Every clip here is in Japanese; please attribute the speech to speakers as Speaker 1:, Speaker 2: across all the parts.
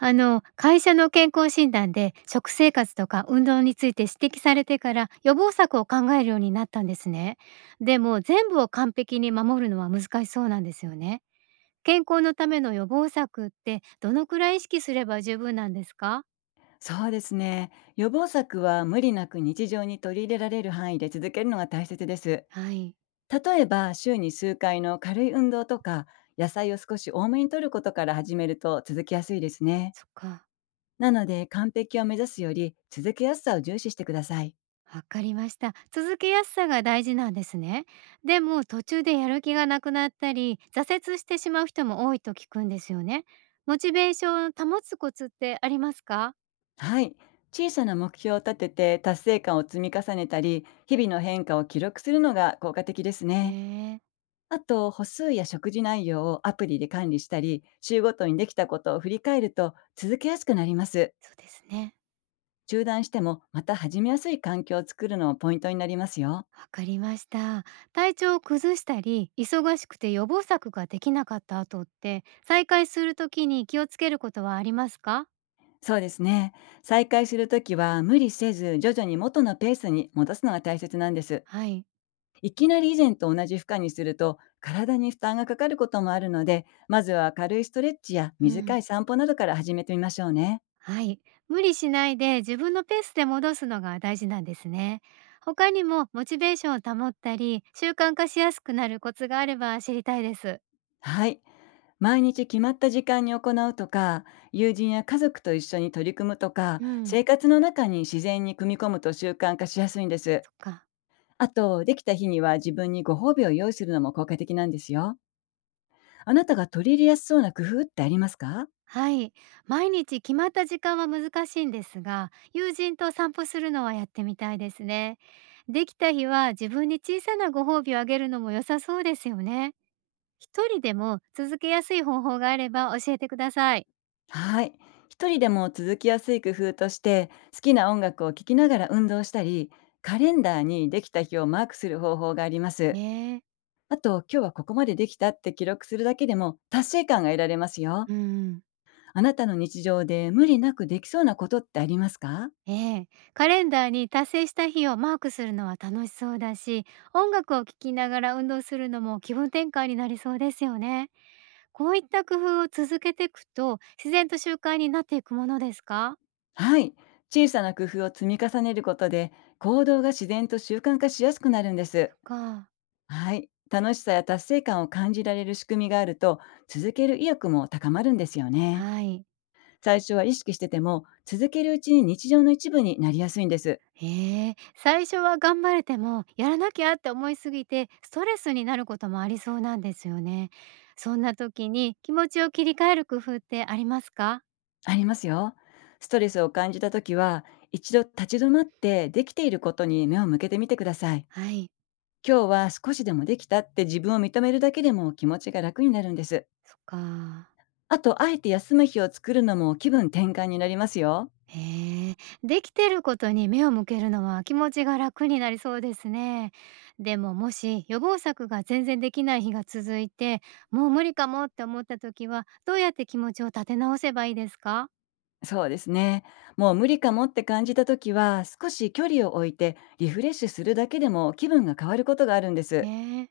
Speaker 1: あの会社の健康診断で食生活とか運動について指摘されてから予防策を考えるようになったんですね。でも全部を完璧に守るのは難しそうなんですよね。健康のための予防策ってどのくらい意識すれば十分なんですか？
Speaker 2: そうですね。予防策は無理なく日常に取り入れられる範囲で続けるのが大切です。
Speaker 1: はい。
Speaker 2: 例えば、週に数回の軽い運動とか、野菜を少し多めに摂ることから始めると続きやすいですね。
Speaker 1: そっか。
Speaker 2: なので、完璧を目指すより続けやすさを重視してください。
Speaker 1: わかりました。続けやすさが大事なんですね。でも途中でやる気がなくなったり挫折してしまう人も多いと聞くんですよね。モチベーションを保つコツってありますか？
Speaker 2: はい。小さな目標を立てて達成感を積み重ねたり、日々の変化を記録するのが効果的ですね。
Speaker 1: ねえ、
Speaker 2: あと、歩数や食事内容をアプリで管理したり、週ごとにできたことを振り返ると続けやすくなります。
Speaker 1: そうですね。
Speaker 2: 中断してもまた始めやすい環境を作るのもポイントになりますよ。
Speaker 1: わかりました。体調を崩したり、忙しくて予防策ができなかった後って、再開するときに気をつけることはありますか？
Speaker 2: そうですね。再開するときは無理せず徐々に元のペースに戻すのが大切なんです。
Speaker 1: はい。
Speaker 2: いきなり以前と同じ負荷にすると体に負担がかかることもあるので、まずは軽いストレッチや
Speaker 1: う
Speaker 2: 短
Speaker 1: ん。
Speaker 2: い散歩などから始めてみましょうね。
Speaker 1: はい。無理しないで自分のペースで戻すのが大事なんですね。他にもモチベーションを保ったり、習慣化しやすくなるコツがあれば知りたいです。
Speaker 2: はい。毎日決まった時間に行うとか、友人や家族と一緒に取り組むとか、
Speaker 1: うん。
Speaker 2: 生活の中に自然に組み込むと習慣化しやすいんです。
Speaker 1: そっか。
Speaker 2: あと、できた日には自分にご褒美を用意するのも効果的なんですよ。あなたが取り入れやすそうな工夫ってありますか？
Speaker 1: はい。毎日決まった時間は難しいんですが、友人と散歩するのはやってみたいですね。できた日は自分に小さなご褒美をあげるのも良さそうですよね。一人でも続けやすい方法があれば教えてください。
Speaker 2: はい。一人でも続きやすい工夫として、好きな音楽を聴きながら運動したり、カレンダーにできた日をマークする方法があります。
Speaker 1: ねえ。
Speaker 2: あと、今日はここまでできたって記録するだけでも達成感が得られますよ。
Speaker 1: うん。
Speaker 2: あなたの日常で無理なくできそうなことってありますか？
Speaker 1: ええ、カレンダーに達成した日をマークするのは楽しそうだし、音楽を聴きながら運動するのも気分転換になりそうですよね。こういった工夫を続けていくと、自然と習慣になっていくものですか？
Speaker 2: はい。小さな工夫を積み重ねることで、行動が自然と習慣化しやすくなるんで
Speaker 1: そ
Speaker 2: す。
Speaker 1: っか。
Speaker 2: はい。楽しさや達成感を感じられる仕組みがあると、続ける意欲も高まるんですよね。
Speaker 1: はい。
Speaker 2: 最初は意識してても、続けるうちに日常の一部になりやすいんです。
Speaker 1: へえ。最初は頑張れても、やらなきゃって思いすぎて、ストレスになることもありそうなんですよね。そんな時に気持ちを切り替える工夫ってありますか？
Speaker 2: ありますよ。ストレスを感じたときは、一度立ち止まってできていることに目を向けてみてください。
Speaker 1: はい。
Speaker 2: 今日は少しでもできたって自分を認めるだけでも気持ちが楽になるんです。
Speaker 1: そっか。
Speaker 2: あと、あえて休む日を作るのも気分転換になりますよ。
Speaker 1: へえ。できてることに目を向けるのは気持ちが楽になりそうですね。でも、もし予防策が全然できない日が続いて、もう無理かもって思った時は、どうやって気持ちを立て直せばいいですか？
Speaker 2: そうですね。もう無理かもって感じた時は、少し距離を置いてリフレッシュするだけでも気分が変わることがあるんです。
Speaker 1: ね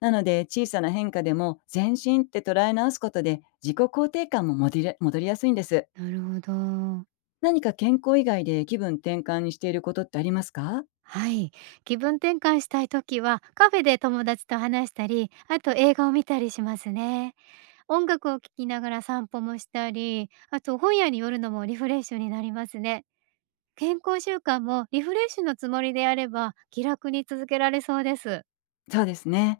Speaker 2: なので、小さな変化でも全身って捉え直すことで自己肯定感も戻りやすいんです。
Speaker 1: え、なるほど。
Speaker 2: 何か健康以外で気分転換にしていることってありますか？
Speaker 1: はい。気分転換したい時は、カフェで友達と話したり、あと映画を見たりしますね。音楽を聴きながら散歩もしたり、あと本屋に寄るのもリフレッシュになりますね。健康習慣もリフレッシュのつもりでやれば、気楽に続けられそうです。
Speaker 2: そうですね。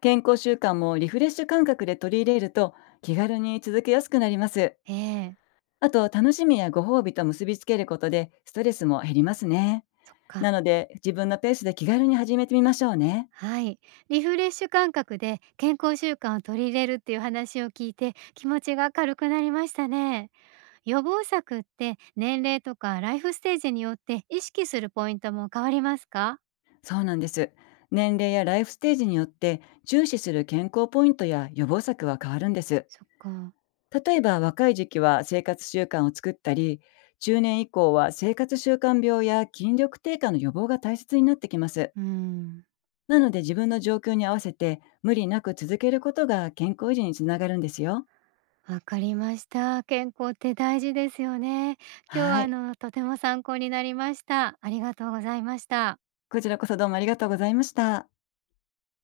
Speaker 2: 健康習慣もリフレッシュ感覚で取り入れると気軽に続けやすくなります。
Speaker 1: ええ。
Speaker 2: あと、楽しみやご褒美と結びつけることでストレスも減りますね。
Speaker 1: そっか。
Speaker 2: なので、自分のペースで気軽に始めてみましょうね。
Speaker 1: はい。リフレッシュ感覚で健康習慣を取り入れるっていう話を聞いて、気持ちが軽くなりましたね。予防策って年齢とかライフステージによって意識するポイントも変わりますか？
Speaker 2: そうなんです。年齢やライフステージによって重視する健康ポイントや予防策は変わるんです。
Speaker 1: そっか。
Speaker 2: 例えば、若い時期は生活習慣を作ったり、中年以降は生活習慣病や筋力低下の予防が大切になってきます。
Speaker 1: うん。
Speaker 2: なので、自分の状況に合わせて無理なく続けることが健康維持につながるんですよ。
Speaker 1: わかりました。健康って大事ですよね。今日は
Speaker 2: はい。
Speaker 1: とても参考になりました。ありがとうございました。
Speaker 2: こちらこそどうもありがとうございました。